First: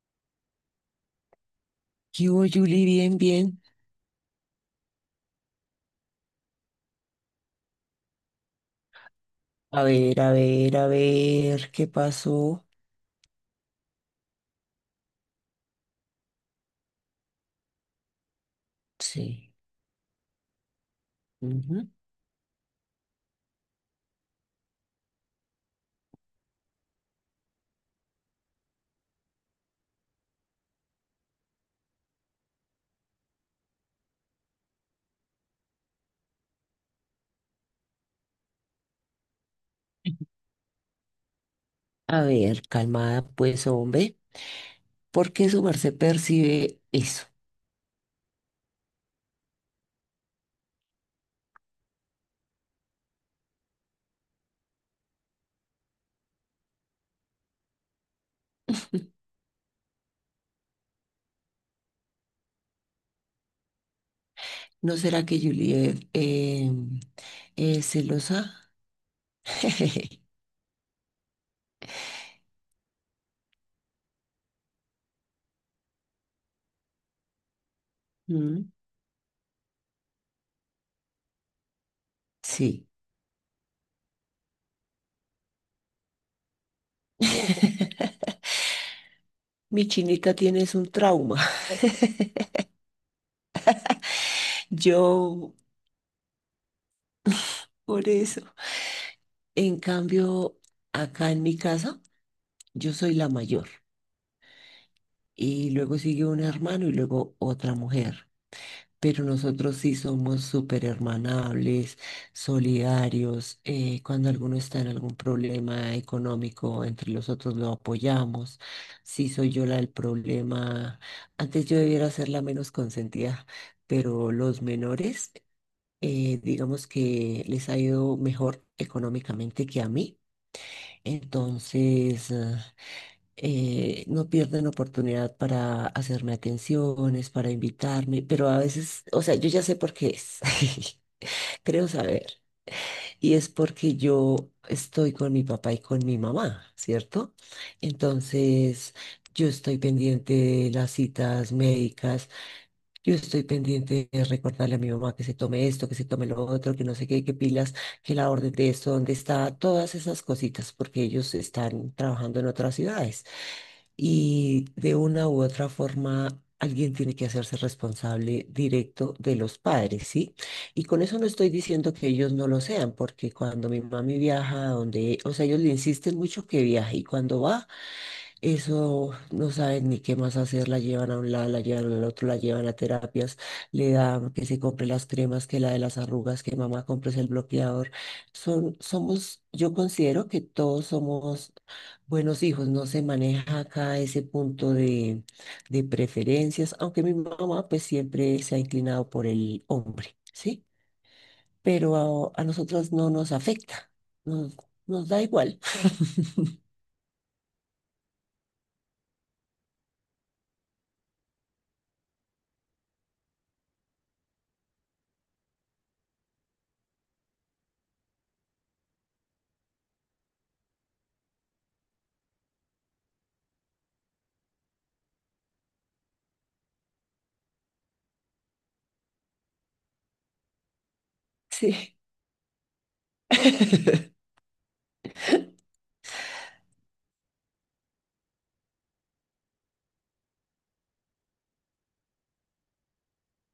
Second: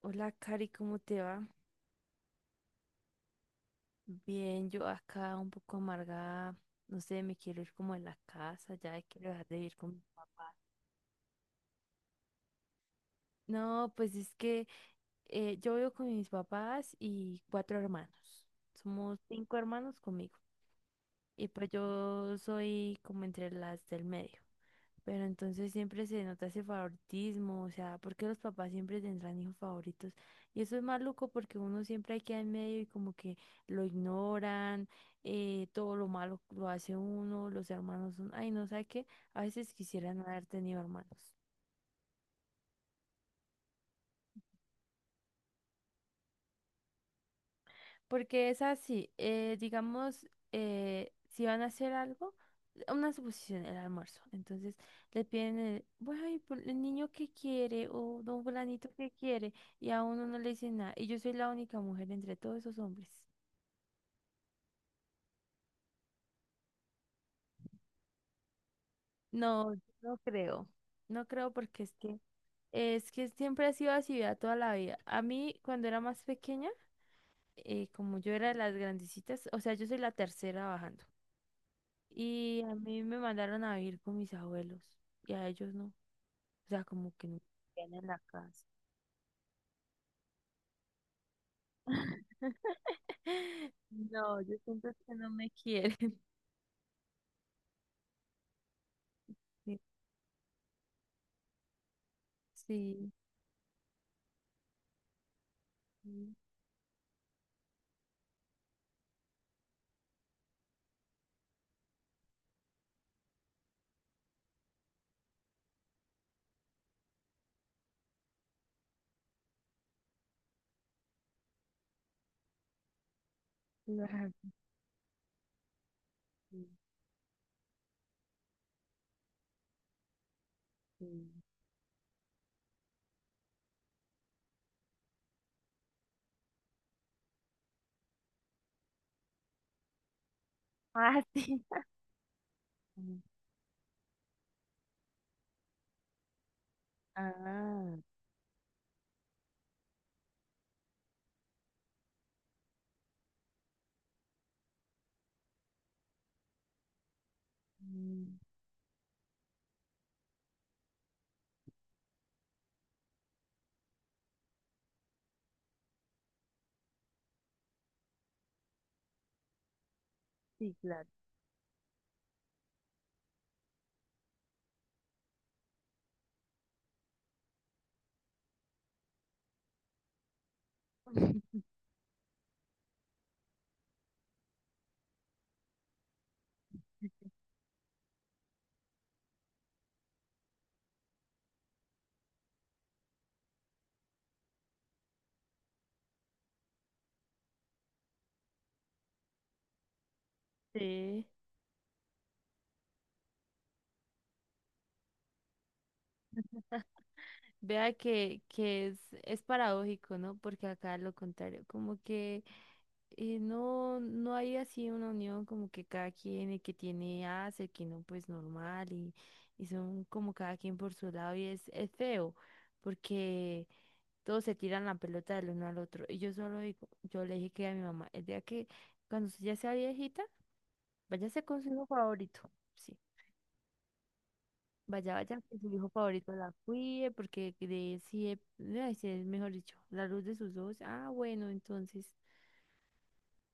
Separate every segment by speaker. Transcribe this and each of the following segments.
Speaker 1: Hola, Cari, ¿cómo te va?
Speaker 2: ¿Qué hubo, Julie? Bien, bien.
Speaker 1: Bien, yo acá un poco amargada, no sé, me quiero ir como a la casa, ya quiero dejar de vivir
Speaker 2: A
Speaker 1: con...
Speaker 2: ver, a ver, a ver, ¿qué pasó?
Speaker 1: No, pues es que yo vivo con mis papás y cuatro hermanos. Somos
Speaker 2: Sí.
Speaker 1: cinco hermanos conmigo. Y pues
Speaker 2: Ujú.
Speaker 1: yo soy como entre las del medio. Pero entonces siempre se nota ese favoritismo, o sea, porque los papás siempre tendrán hijos favoritos. Y eso es maluco porque uno siempre queda en medio y como que lo ignoran, todo lo malo lo hace uno, los hermanos son, ay, no sé qué, a veces quisiera no haber tenido hermanos.
Speaker 2: A ver, calmada, pues, hombre. ¿Por qué su merced percibe eso?
Speaker 1: Porque es así, digamos, si van a hacer algo, una suposición, el almuerzo. Entonces le piden, el, bueno, y por el niño que quiere o don fulanito que quiere, y a uno no le dicen nada. Y yo soy la única mujer entre todos esos hombres.
Speaker 2: ¿No será que Julie es celosa?
Speaker 1: No, no creo. No creo porque es que siempre ha sido así, vea, toda la vida. A mí, cuando era más pequeña, como yo era de
Speaker 2: Mm.
Speaker 1: las grandecitas, o sea, yo soy la tercera bajando. Y a
Speaker 2: Sí.
Speaker 1: mí me mandaron a vivir con mis abuelos y a ellos no. O sea, como que no quedan en la casa.
Speaker 2: Mi chinita tienes un trauma.
Speaker 1: No, yo siento que no me
Speaker 2: Yo,
Speaker 1: quieren.
Speaker 2: por eso. En cambio, acá en mi casa, yo
Speaker 1: Sí,
Speaker 2: soy la mayor. Y luego sigue
Speaker 1: sí,
Speaker 2: un hermano y luego otra mujer. Pero nosotros sí somos súper hermanables, solidarios. Cuando alguno está en algún problema económico, entre los otros lo apoyamos. Sí soy yo la del problema, antes yo debiera ser la menos consentida,
Speaker 1: lo
Speaker 2: pero
Speaker 1: admito.
Speaker 2: los menores, digamos que les ha ido mejor económicamente que a mí. Entonces, no pierden oportunidad para hacerme atenciones, para invitarme, pero a veces, o sea, yo ya sé por qué es,
Speaker 1: Ah, sí.
Speaker 2: creo saber,
Speaker 1: Mm.
Speaker 2: y es porque yo estoy con mi papá y con mi mamá, ¿cierto?
Speaker 1: Ah,
Speaker 2: Entonces, yo estoy pendiente de las citas médicas, yo estoy pendiente de recordarle a mi mamá que se tome esto, que se tome lo otro, que no sé qué, que pilas, que la
Speaker 1: mm,
Speaker 2: orden de esto, dónde está, todas esas cositas, porque ellos están trabajando en otras ciudades. Y de una u otra forma, alguien tiene que hacerse responsable directo de los padres, ¿sí?
Speaker 1: sí,
Speaker 2: Y con
Speaker 1: claro.
Speaker 2: eso no estoy diciendo que ellos no lo sean, porque cuando mi mami viaja a donde, o sea, ellos le insisten mucho que viaje y cuando va eso no saben ni qué más hacer, la llevan a un lado, la llevan al otro, la llevan a terapias, le dan que se compre las cremas, que la de las arrugas, que mamá compres el bloqueador. Son, somos, yo considero que todos somos buenos hijos, no se maneja acá ese punto de preferencias, aunque mi mamá pues siempre se ha inclinado por el hombre, ¿sí?
Speaker 1: Sí.
Speaker 2: Pero a nosotras no nos afecta, nos, nos da igual.
Speaker 1: Vea que es paradójico, ¿no? Porque acá lo contrario, como que no hay así una unión como que cada quien, el que tiene hace, el que no, pues normal, y son como cada quien por su lado, es feo, porque todos se tiran la pelota del uno al otro. Y yo solo digo, yo le dije que a mi mamá, el día que cuando usted ya sea viejita, váyase con su hijo
Speaker 2: Sí.
Speaker 1: favorito, sí. Vaya, vaya, que su hijo favorito la cuide, porque de si es, ay, sí, es mejor dicho, la luz de sus ojos. Ah, bueno, entonces.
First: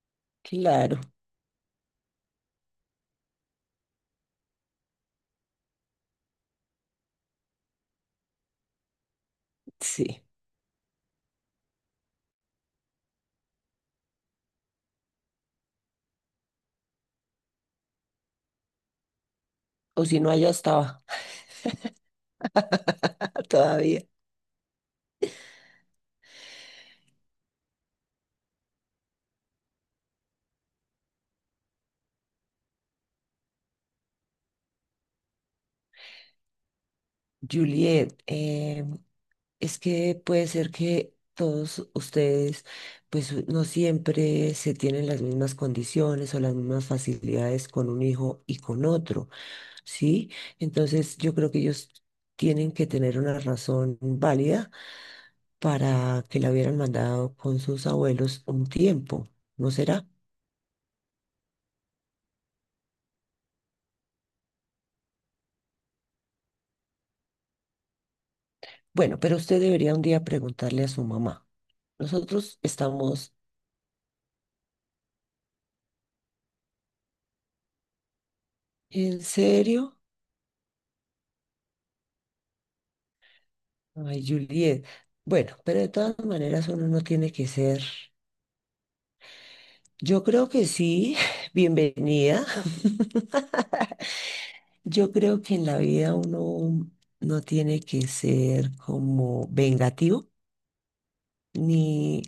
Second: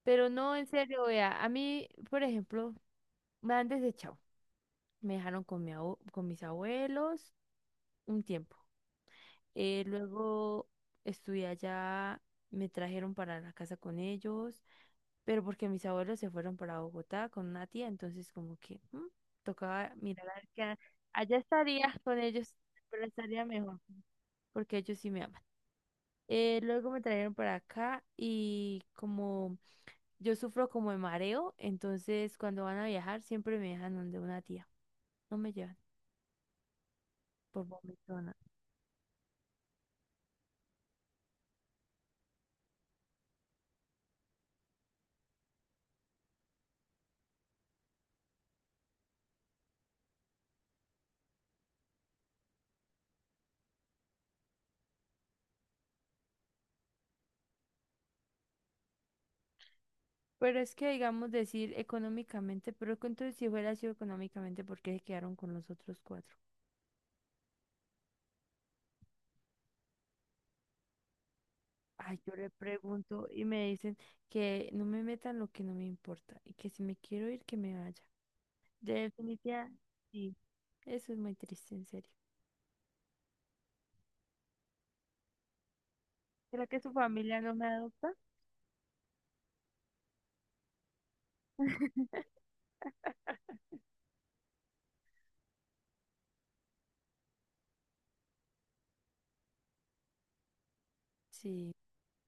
Speaker 1: Pero no, en
Speaker 2: Claro,
Speaker 1: serio, vea, a mí, por ejemplo, me han desechado. Me dejaron con mis abuelos un tiempo.
Speaker 2: sí.
Speaker 1: Luego estudié allá, me trajeron para la casa con ellos, pero porque mis abuelos se fueron para Bogotá con una tía, entonces como que mm, tocaba
Speaker 2: O si no,
Speaker 1: mirar a
Speaker 2: allá
Speaker 1: ver
Speaker 2: estaba
Speaker 1: allá estaría con ellos, pero estaría mejor,
Speaker 2: todavía.
Speaker 1: porque ellos sí me aman. Luego me trajeron para acá y como yo sufro como de mareo, entonces cuando van a viajar siempre me dejan donde una tía, no me llevan por momento.
Speaker 2: Juliet, es que puede ser que todos ustedes, pues no siempre se tienen las mismas condiciones o las mismas facilidades con un hijo y con otro, ¿sí? Entonces yo creo que ellos tienen que tener una razón válida para que la hubieran mandado con sus abuelos un tiempo, ¿no será?
Speaker 1: Pero es que, digamos, decir económicamente, pero que entonces si hubiera sido económicamente, ¿por qué se quedaron con los otros cuatro?
Speaker 2: Bueno, pero usted debería un día preguntarle a su mamá.
Speaker 1: Ay, yo le
Speaker 2: Nosotros
Speaker 1: pregunto
Speaker 2: estamos,
Speaker 1: y me dicen que no me metan lo que no me importa y que si me quiero ir, que me vaya. De
Speaker 2: ¿en
Speaker 1: definitiva,
Speaker 2: serio?
Speaker 1: sí, eso es muy triste, en serio.
Speaker 2: Ay, Juliet. Bueno, pero de todas
Speaker 1: ¿Será
Speaker 2: maneras
Speaker 1: que
Speaker 2: uno
Speaker 1: su
Speaker 2: no tiene
Speaker 1: familia
Speaker 2: que
Speaker 1: no me
Speaker 2: ser.
Speaker 1: adopta?
Speaker 2: Yo creo que sí, bienvenida. Yo creo que en la vida uno no tiene que ser como vengativo,
Speaker 1: Sí,
Speaker 2: ni...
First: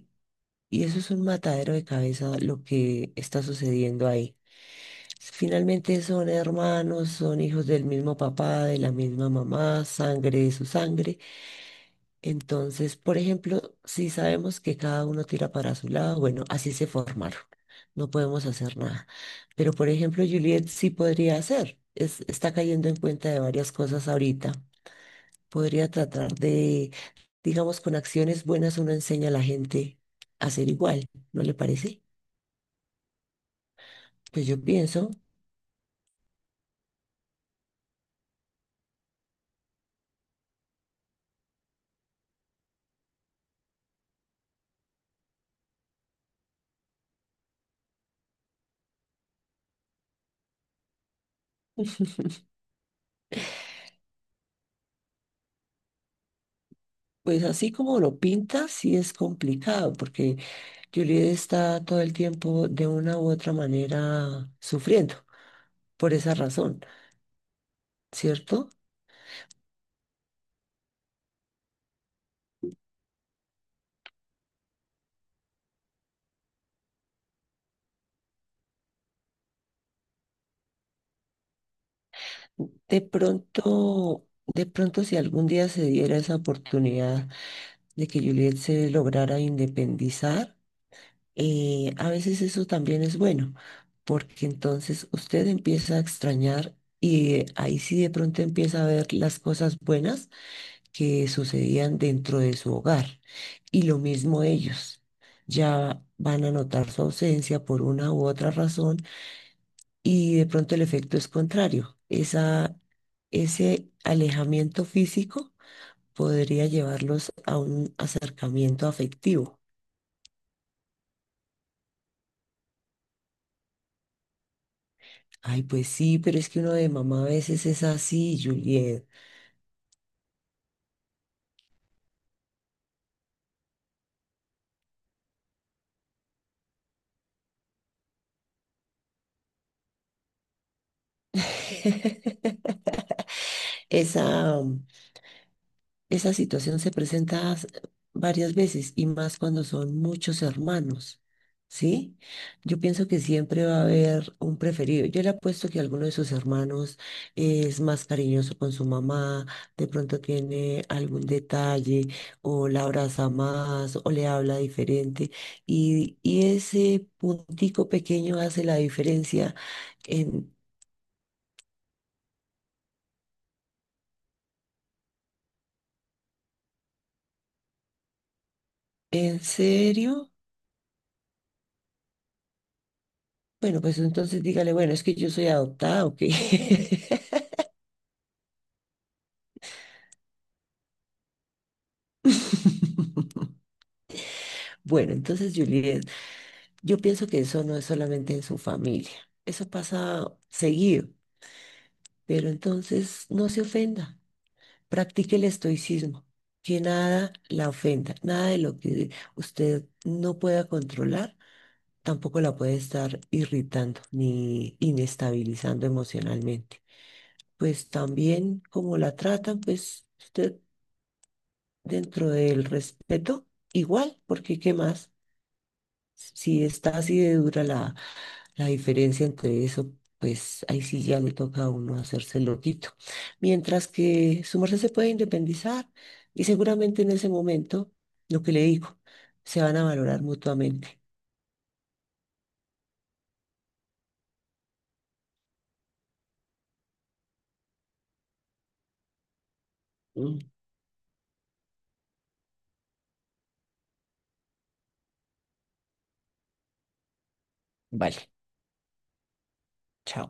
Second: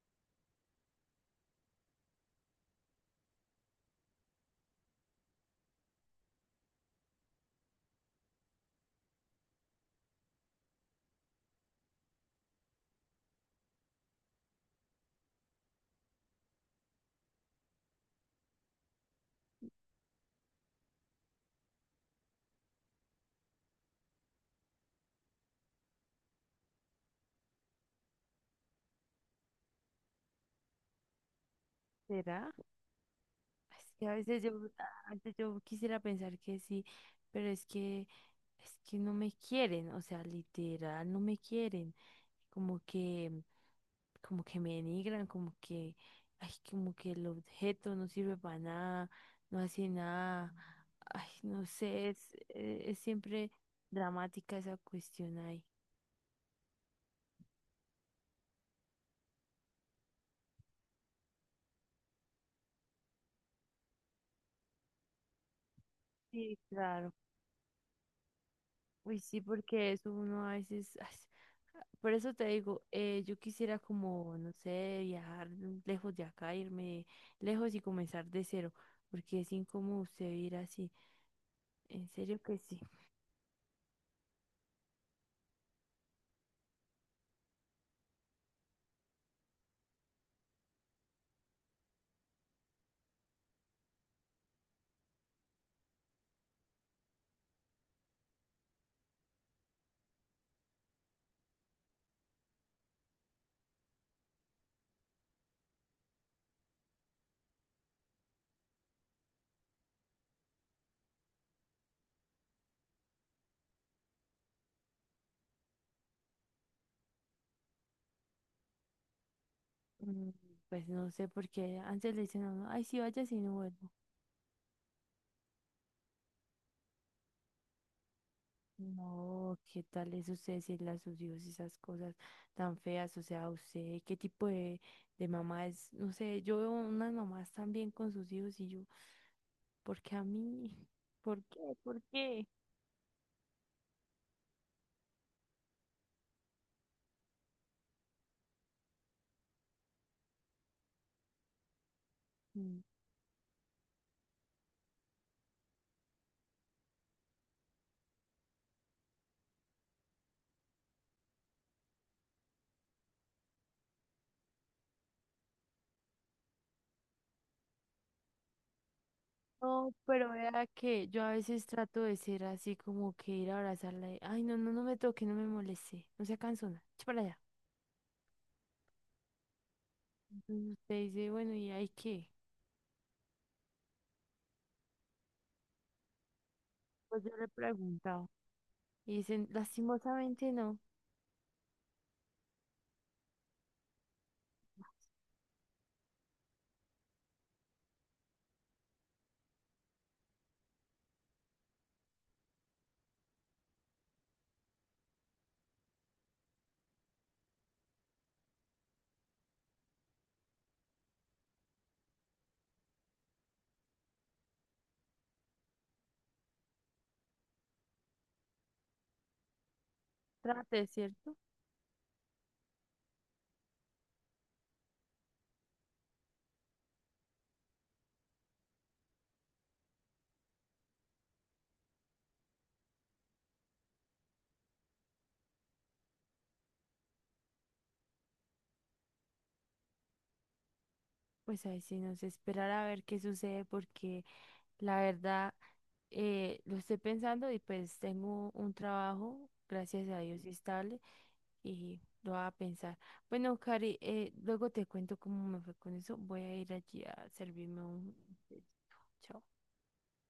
Speaker 2: Y eso es un matadero de cabeza lo que está sucediendo ahí. Finalmente son hermanos, son hijos del mismo papá, de la misma mamá, sangre de su sangre. Entonces, por ejemplo, si sabemos que cada uno tira para su lado, bueno, así se formaron. No podemos hacer nada. Pero, por ejemplo, Juliet sí podría hacer. Es, está cayendo en cuenta de varias cosas ahorita. Podría tratar de, digamos, con acciones buenas uno enseña a la gente a ser igual, ¿no le parece?
Speaker 1: ¿será? Es que a veces
Speaker 2: Pues
Speaker 1: yo,
Speaker 2: yo pienso,
Speaker 1: antes yo quisiera pensar que sí, pero es que no me quieren, o sea, literal, no me quieren. Como que... como que me denigran, como que, ay, como que el objeto no sirve para nada, no hace nada, ay, no sé, es siempre dramática esa cuestión ahí.
Speaker 2: pues así como lo pinta, sí es complicado, porque Juliet está todo el tiempo de una u otra manera sufriendo por esa
Speaker 1: Sí,
Speaker 2: razón.
Speaker 1: claro.
Speaker 2: ¿Cierto?
Speaker 1: Uy, sí, porque eso uno a veces, ay, por eso te digo, yo quisiera como, no sé, viajar lejos de acá, irme lejos y comenzar de cero, porque es incómodo usted vivir así, en serio que sí.
Speaker 2: De pronto si algún día se diera esa oportunidad de que Juliet se lograra independizar, a veces eso también es bueno, porque entonces usted empieza a extrañar y ahí sí de pronto empieza a ver las cosas buenas que sucedían dentro de su hogar. Y lo mismo ellos. Ya van a notar su ausencia por una u otra razón y de pronto el efecto es contrario. Esa, ese alejamiento físico podría llevarlos a un acercamiento afectivo.
Speaker 1: Mm. Pues no sé por qué antes le dicen a uno, ay, sí, vaya, si no vuelvo.
Speaker 2: Ay, pues sí, pero es que uno de mamá a veces es así, Juliet.
Speaker 1: No, ¿qué tal es usted decirle a sus hijos esas cosas tan feas? O sea, usted, ¿qué tipo de mamá es? No sé, yo veo unas mamás también con sus hijos y yo, ¿por qué a mí? ¿Por qué? ¿Por qué?
Speaker 2: Esa, Esa situación se presenta varias veces y más cuando son muchos hermanos, ¿sí? Yo
Speaker 1: Mm.
Speaker 2: pienso que siempre va a haber un preferido. Yo le apuesto que alguno de sus hermanos es más cariñoso con su mamá, de pronto tiene algún detalle o la abraza más o le habla diferente y ese puntico pequeño hace la diferencia
Speaker 1: No, pero
Speaker 2: en,
Speaker 1: vea que yo a veces trato de ser así como que ir a abrazarla y, ay, no, no, no me toque, no me moleste, no sea cansona, echa para allá.
Speaker 2: ¿en serio?
Speaker 1: Entonces usted dice, bueno, ¿y hay qué?
Speaker 2: Bueno, pues entonces dígale, bueno, es que yo soy adoptada, ¿o qué?
Speaker 1: Pues yo le he preguntado. Y dicen, lastimosamente no,
Speaker 2: Bueno, entonces, Juliet, yo pienso que eso no es solamente en su familia, eso pasa seguido, pero entonces no se ofenda, practique el estoicismo, que nada la ofenda, nada de lo que usted no pueda controlar, tampoco la puede estar irritando ni inestabilizando emocionalmente. Pues también como la tratan, pues usted
Speaker 1: trate, ¿cierto?
Speaker 2: dentro del respeto, igual, porque ¿qué más? Si está así de dura la diferencia entre eso, pues ahí sí ya le toca a uno hacerse el loquito. Mientras que su merced se puede independizar y seguramente en ese momento, lo que le digo, se van a valorar mutuamente.
Speaker 1: Pues ahí sí nos esperar a ver qué sucede porque la verdad lo estoy pensando y pues tengo un trabajo, gracias a
Speaker 2: Mm.
Speaker 1: Dios, estable y lo voy a pensar. Bueno, Cari, luego te cuento cómo me fue con eso. Voy a ir allí a servirme
Speaker 2: Vale,
Speaker 1: un- Chao.
Speaker 2: chao.